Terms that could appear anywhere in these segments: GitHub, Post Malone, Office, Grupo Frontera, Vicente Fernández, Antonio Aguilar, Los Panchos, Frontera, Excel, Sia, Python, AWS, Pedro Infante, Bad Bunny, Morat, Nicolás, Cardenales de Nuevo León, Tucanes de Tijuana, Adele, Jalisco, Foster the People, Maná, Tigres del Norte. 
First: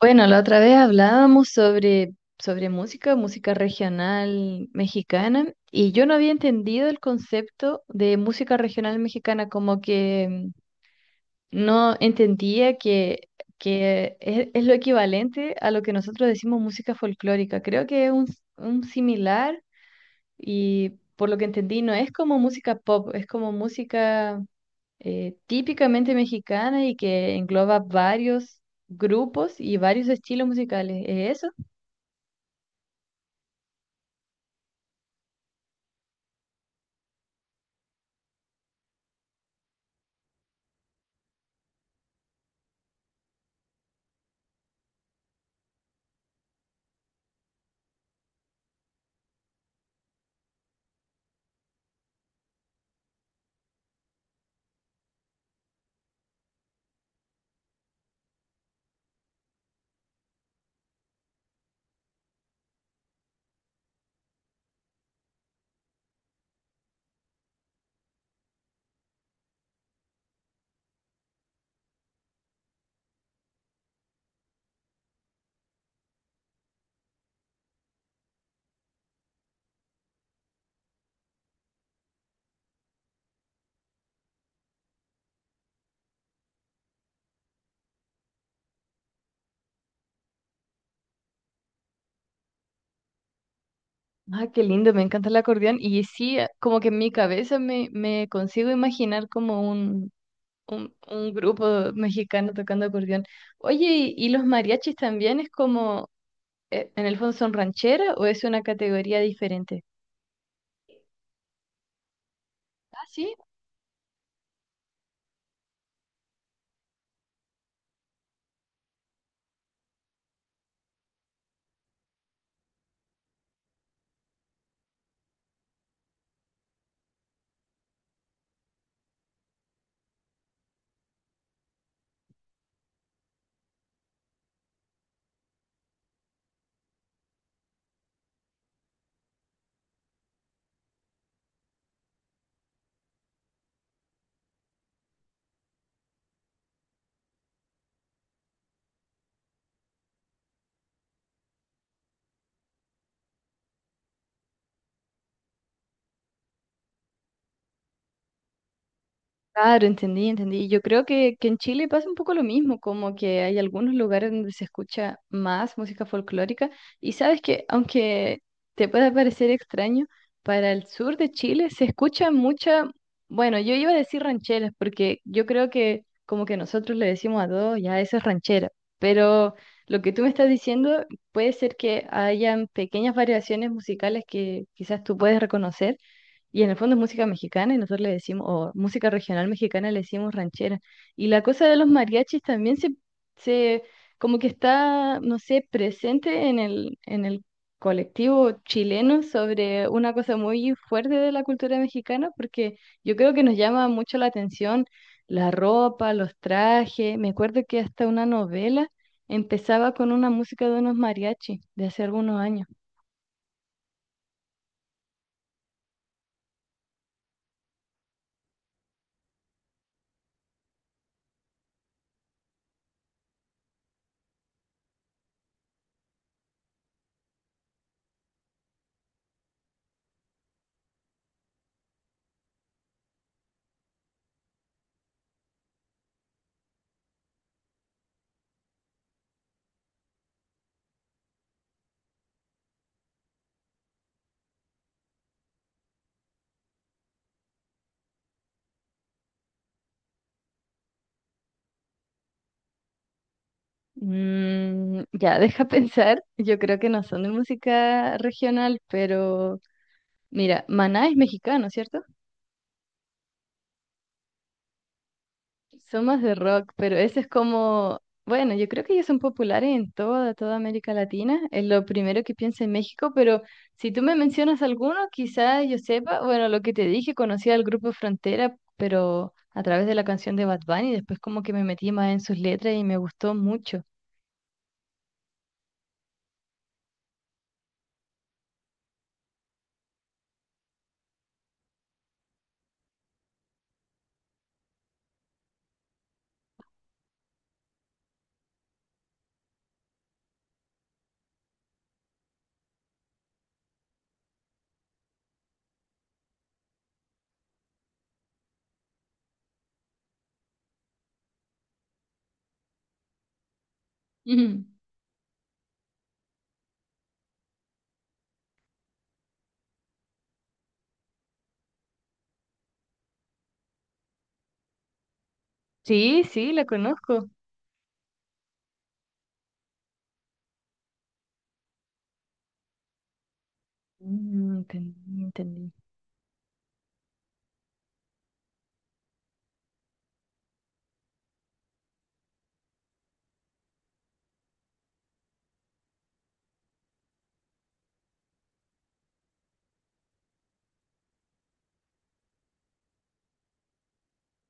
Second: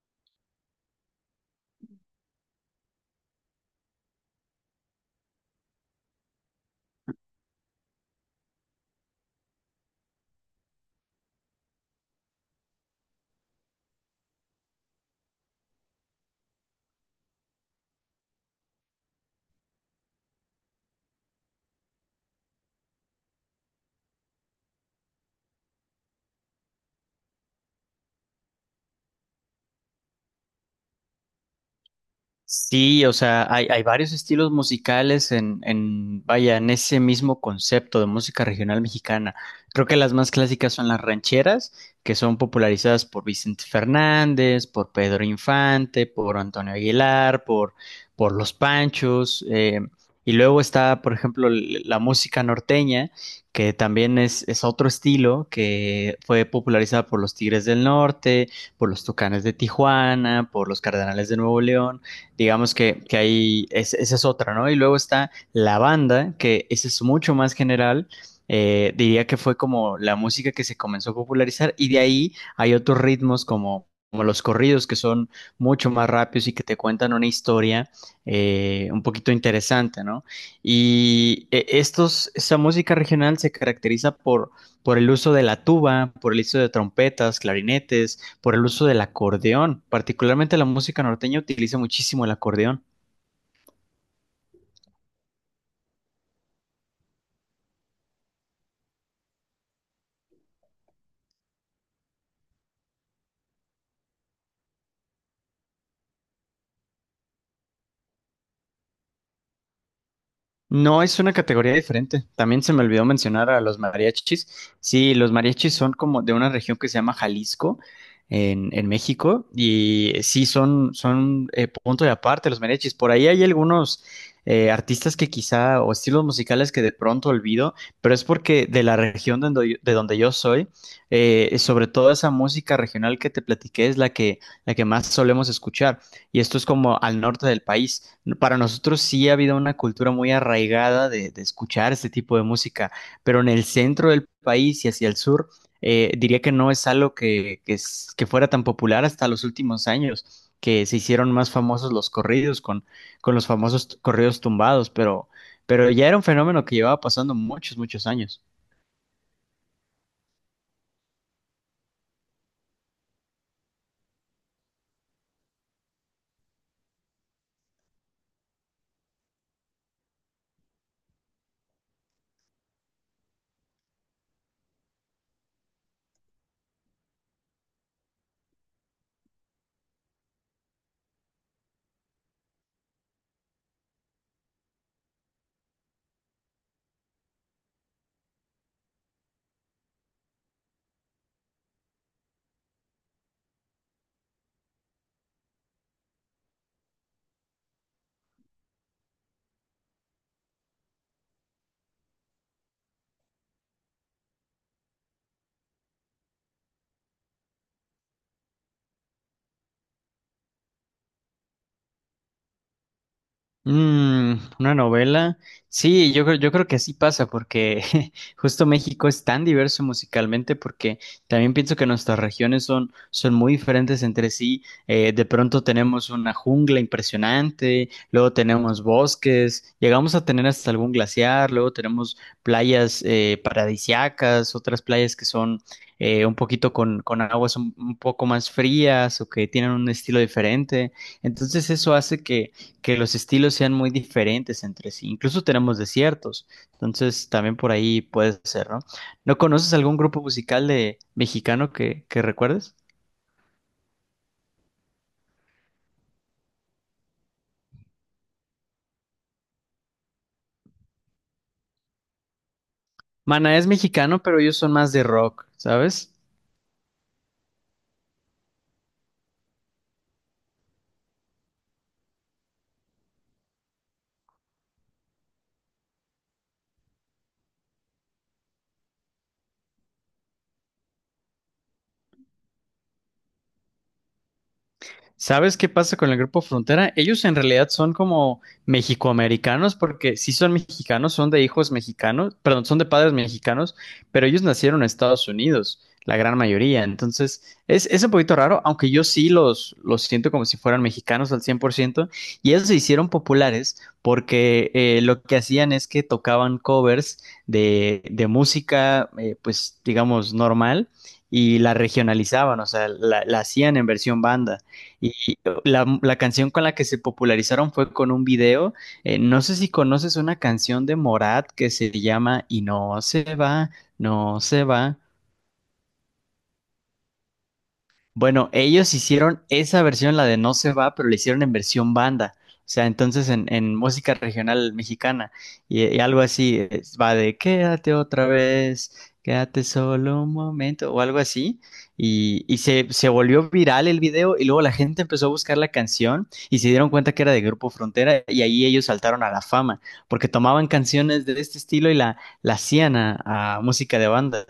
Bueno, la otra vez hablábamos sobre música, música regional mexicana, y yo no había entendido el concepto de música regional mexicana, como que no entendía que es lo equivalente a lo que nosotros decimos música folclórica. Creo que es un similar, y por lo que entendí, no es como música pop, es como música típicamente mexicana y que engloba varios grupos y varios estilos musicales. ¿Es eso? Sí, o sea, hay varios estilos musicales en en ese mismo concepto de música regional mexicana. Creo que las más clásicas son las rancheras, que son popularizadas por Vicente Fernández, por Pedro Infante, por Antonio Aguilar, por Los Panchos. Y luego está, por ejemplo, la música norteña, que también es otro estilo que fue popularizada por los Tigres del Norte, por los Tucanes de Tijuana, por los Cardenales de Nuevo León. Digamos que ahí es, esa es otra, ¿no? Y luego está la banda, que esa es mucho más general. Diría que fue como la música que se comenzó a popularizar, y de ahí hay otros ritmos como los corridos, que son mucho más rápidos y que te cuentan una historia un poquito interesante, ¿no? Y esta música regional se caracteriza por el uso de la tuba, por el uso de trompetas, clarinetes, por el uso del acordeón. Particularmente la música norteña utiliza muchísimo el acordeón. Ah, qué lindo, me encanta el acordeón. Y sí, como que en mi cabeza me consigo imaginar como un, un grupo mexicano tocando acordeón. Oye, ¿y los mariachis también es como, en el fondo son ranchera o es una categoría diferente? No, es una categoría diferente. También se me olvidó Ah, sí. mencionar a los mariachis. Sí, los mariachis son como de una región que se llama Jalisco, en México, y sí son punto de aparte los mariachis. Por ahí hay algunos artistas que quizá, o estilos musicales que de pronto olvido, pero es porque de la región de de donde yo soy, sobre todo esa música regional que te platiqué es la que más solemos escuchar, y esto es como al norte del país. Para nosotros sí ha habido una cultura muy arraigada de escuchar este tipo de música, pero en el centro del país y hacia el sur, diría que no es algo que fuera tan popular hasta los últimos años, que se hicieron más famosos los corridos con los famosos corridos tumbados, pero ya era un fenómeno que llevaba pasando muchos, muchos años. Claro, entendí. Yo creo que en Chile pasa un poco lo mismo, como que hay algunos lugares donde se escucha más música folclórica y sabes que aunque te pueda parecer extraño, para el sur de Chile se escucha mucha, bueno, yo iba a decir rancheras porque yo creo que como que nosotros le decimos a todos, ya eso es ranchera, pero lo que tú me estás diciendo puede ser que hayan pequeñas variaciones musicales que quizás tú puedes reconocer y en el fondo es música mexicana y nosotros le decimos, o música regional mexicana le decimos ranchera. Y la cosa de los mariachis también se como que está, no sé, presente en el colectivo chileno sobre una cosa muy fuerte de la cultura mexicana, porque yo creo que nos llama mucho la atención la ropa, los trajes. Me acuerdo que hasta una novela empezaba con una música de unos mariachis de hace algunos años. Mm, una novela. Sí, yo creo que así pasa porque justo México es tan diverso musicalmente, porque también pienso que nuestras regiones son muy diferentes entre sí. De pronto tenemos una jungla impresionante, luego tenemos bosques, llegamos a tener hasta algún glaciar, luego tenemos playas paradisiacas, otras playas que son un poquito con aguas un poco más frías o que tienen un estilo diferente. Entonces eso hace que los estilos sean muy diferentes entre sí. Incluso tenemos desiertos, entonces también por ahí puede ser, ¿no? ¿No conoces algún grupo musical de mexicano que recuerdes? Mm, ya, deja pensar. Yo creo que no son de música regional, pero mira, Maná es mexicano, ¿cierto? Maná es mexicano, pero ellos son más de rock, Son ¿sabes? más de rock, pero ese es como, bueno, yo creo que ellos son populares en toda, toda América Latina. Es lo primero que pienso en México, pero si tú me mencionas alguno, quizá yo sepa, bueno, lo que te dije, conocí al grupo Frontera, pero a través de la canción de Bad Bunny, después como que me metí más en sus letras y me gustó mucho. ¿Sabes qué pasa con el Grupo Frontera? Ellos en realidad son como mexicoamericanos, porque sí son mexicanos, son de hijos mexicanos, perdón, son de padres mexicanos, pero ellos nacieron en Estados Unidos, la gran mayoría. Entonces, es un poquito raro, aunque yo sí los siento como si fueran mexicanos al 100%. Y ellos se hicieron populares porque lo que hacían es que tocaban covers de música, pues digamos, normal, y la regionalizaban, o sea, la hacían en versión banda. Ujú. Y la canción con la que se popularizaron fue con un video. No sé si conoces una canción de Morat que se llama Y no se va, no se va. Sí, sí, la conozco. Bueno, ellos hicieron esa versión, la de No se va, pero la hicieron en versión banda. O sea, entonces en música Mm, regional entendí, mexicana, entendí. y algo así, va de quédate otra vez, quédate solo un momento o algo así. Y se volvió viral el video, y luego la gente empezó a buscar la canción y se dieron cuenta que era de Grupo Frontera, y ahí ellos saltaron a la fama porque tomaban canciones de este estilo y la hacían a música de banda.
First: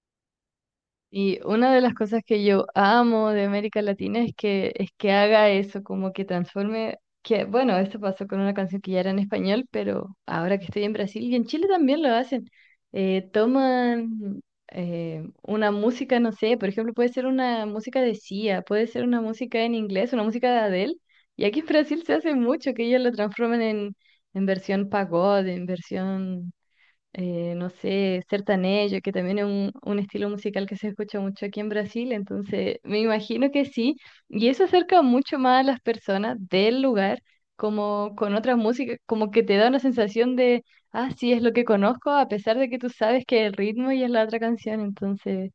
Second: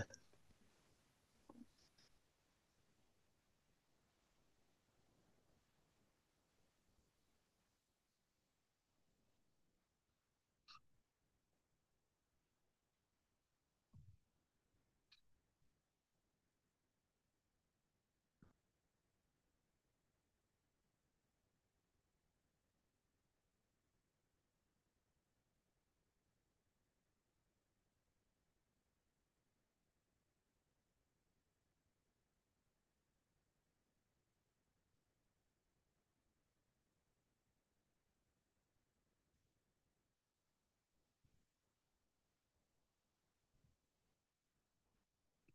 Y una de las cosas que yo amo de América Latina es es que haga eso, como que transforme, que bueno, esto pasó con una canción que ya era en español, pero ahora que estoy en Brasil y en Chile también lo hacen, toman una música, no sé, por ejemplo, puede ser una música de Sia, puede ser una música en inglés, una música de Adele, y aquí en Brasil se hace mucho que ellos lo transformen en versión pagode, en versión no sé, sertanejo, que también es un estilo musical que se escucha mucho aquí en Brasil, entonces me imagino que sí, y eso acerca mucho más a las personas del lugar, como con otras músicas, como que te da una sensación de, ah, sí, es lo que conozco, a pesar de que tú sabes que el ritmo y es la otra canción, entonces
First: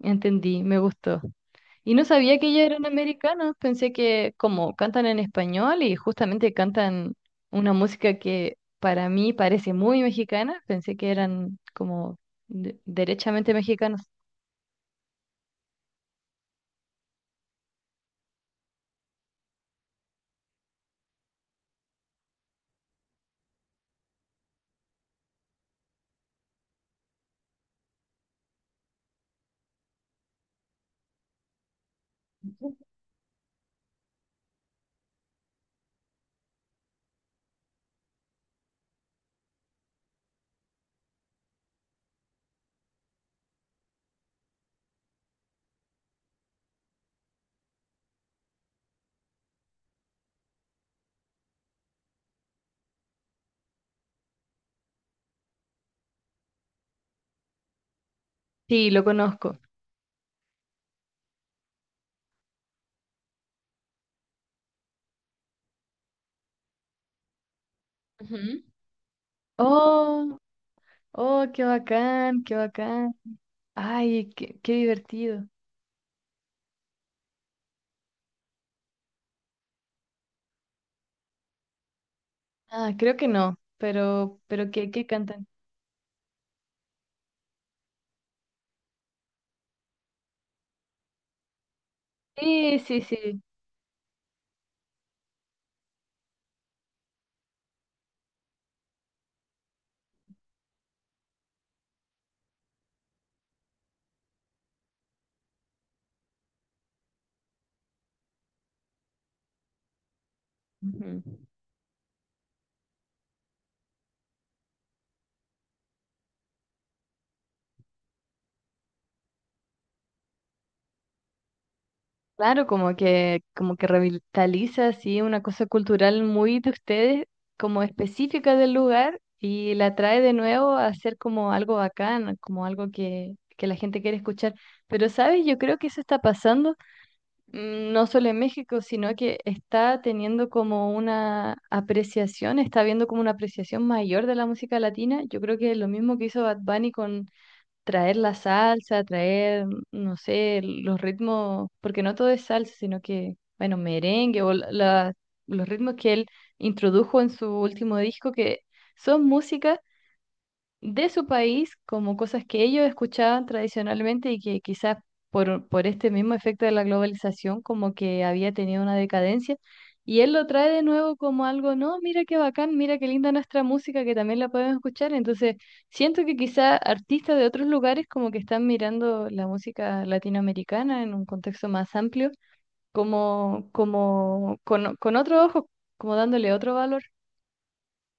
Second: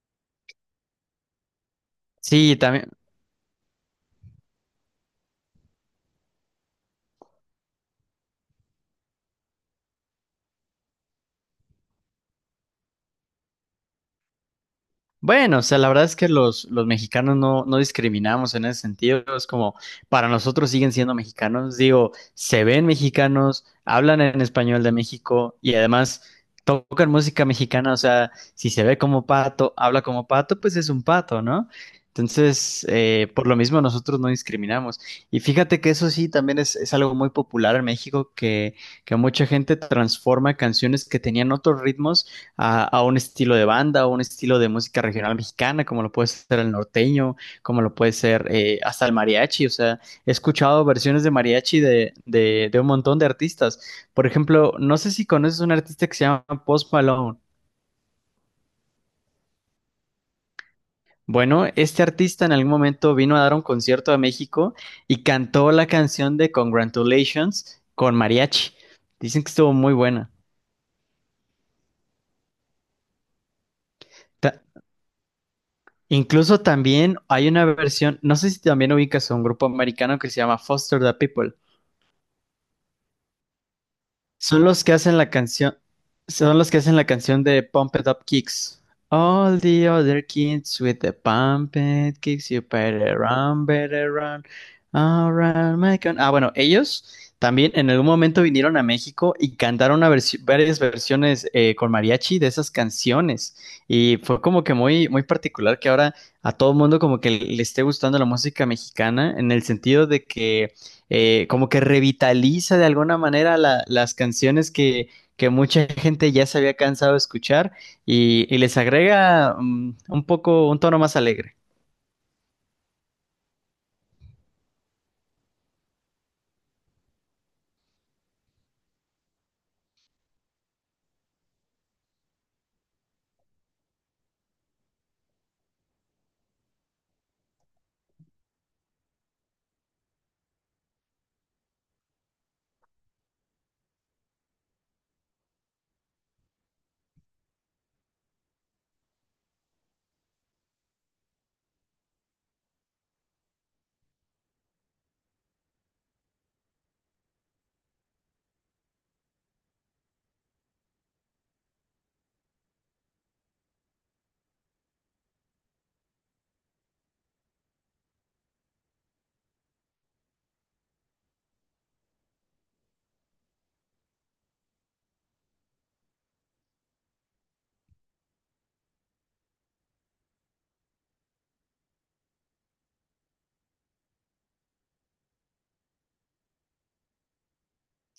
entendí, me gustó. Y no sabía que Sí, ellos eran también. americanos, pensé que como cantan en español y justamente cantan una música que para mí parece muy mexicana, pensé que eran como derechamente mexicanos. Bueno, o sea, la verdad es que los mexicanos no discriminamos en ese sentido. Es como, para nosotros siguen siendo mexicanos. Digo, se ven mexicanos, hablan en español de México y además tocan música mexicana. O sea, si se ve como pato, habla como pato, pues es un pato, ¿no? Entonces, por lo mismo nosotros no discriminamos. Y fíjate que eso sí también es algo muy popular en México, que mucha gente transforma canciones que tenían otros ritmos a un estilo de banda o un estilo de música regional mexicana, como lo puede ser el norteño, como lo puede ser hasta el mariachi. O sea, he escuchado versiones de mariachi de un montón de artistas. Por ejemplo, no sé si conoces un artista que se llama Post Malone. Sí, lo conozco. Bueno, este artista en algún momento vino a dar un concierto a México y cantó la canción de Congratulations con Ujú. mariachi. Dicen que estuvo muy buena. Oh, oh, qué bacán, qué bacán. Ay, qué, Ta- qué divertido. Incluso también hay una versión, no sé si también ubicas a un grupo americano que se llama Foster the People. Ah, creo que no, Son pero los ¿qué, que qué hacen la cantan? canción, Son los que hacen la canción de Pump It Up Kicks. All the other kids with the pump it kicks, you Sí, sí, sí. Better run, around my Ah, bueno, ellos también en algún momento vinieron a México y cantaron una varias versiones con mariachi de esas canciones. Y fue como que muy, muy particular que ahora a todo el mundo como que le esté gustando la música mexicana, en el sentido de que Ujú. Como que revitaliza de alguna manera las canciones que mucha gente ya se había cansado de escuchar, y les agrega un poco un tono más alegre. Claro, como que revitaliza así una cosa cultural muy de ustedes, como específica del lugar, y la trae de nuevo a ser como algo bacán, como algo que la gente quiere escuchar. Pero, ¿sabes? Yo creo que eso está pasando, no solo en México, sino que está teniendo como una apreciación, está viendo como una apreciación mayor de la música latina. Yo creo que lo mismo que hizo Bad Bunny con traer la salsa, traer, no sé, los ritmos, porque no todo es salsa, sino que, bueno, merengue o los ritmos que él introdujo en su último disco, que son músicas de su país como cosas que ellos escuchaban tradicionalmente y que quizás por este mismo efecto de la globalización como que había tenido una decadencia. Y él lo trae de nuevo como algo, no, mira qué bacán, mira qué linda nuestra música que también la podemos escuchar. Entonces, siento que quizás artistas de otros lugares como que están mirando la música latinoamericana en un contexto más amplio, como, como con otro ojo, como dándole otro valor.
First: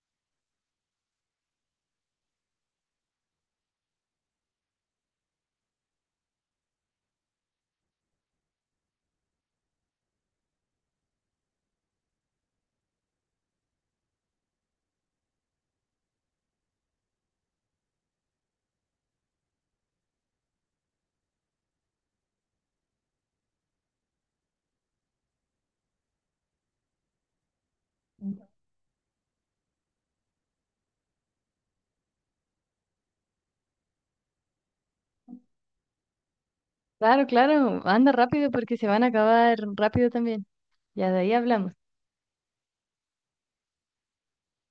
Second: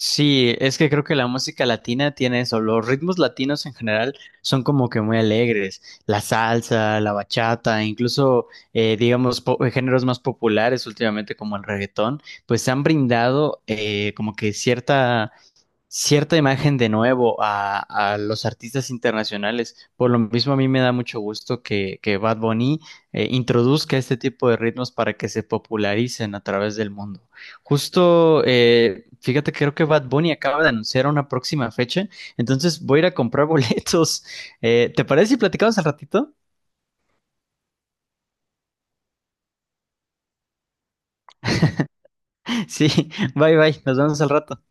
Sí, es que creo que la música latina tiene eso, los ritmos latinos en general son como que muy alegres, la salsa, la bachata, incluso digamos géneros más populares últimamente como el reggaetón, pues se han brindado como que cierta cierta imagen de nuevo a los artistas internacionales. Por lo mismo, a mí me da mucho gusto que Bad Bunny introduzca este tipo de ritmos para que se popularicen a través del mundo. Justo, fíjate, creo que Bad Bunny acaba de anunciar una próxima fecha, entonces voy a ir a comprar boletos. ¿Te parece si platicamos al ratito? Claro, claro, anda rápido porque se van a acabar rápido también. Ya de ahí hablamos. Sí, bye bye, nos vemos al rato.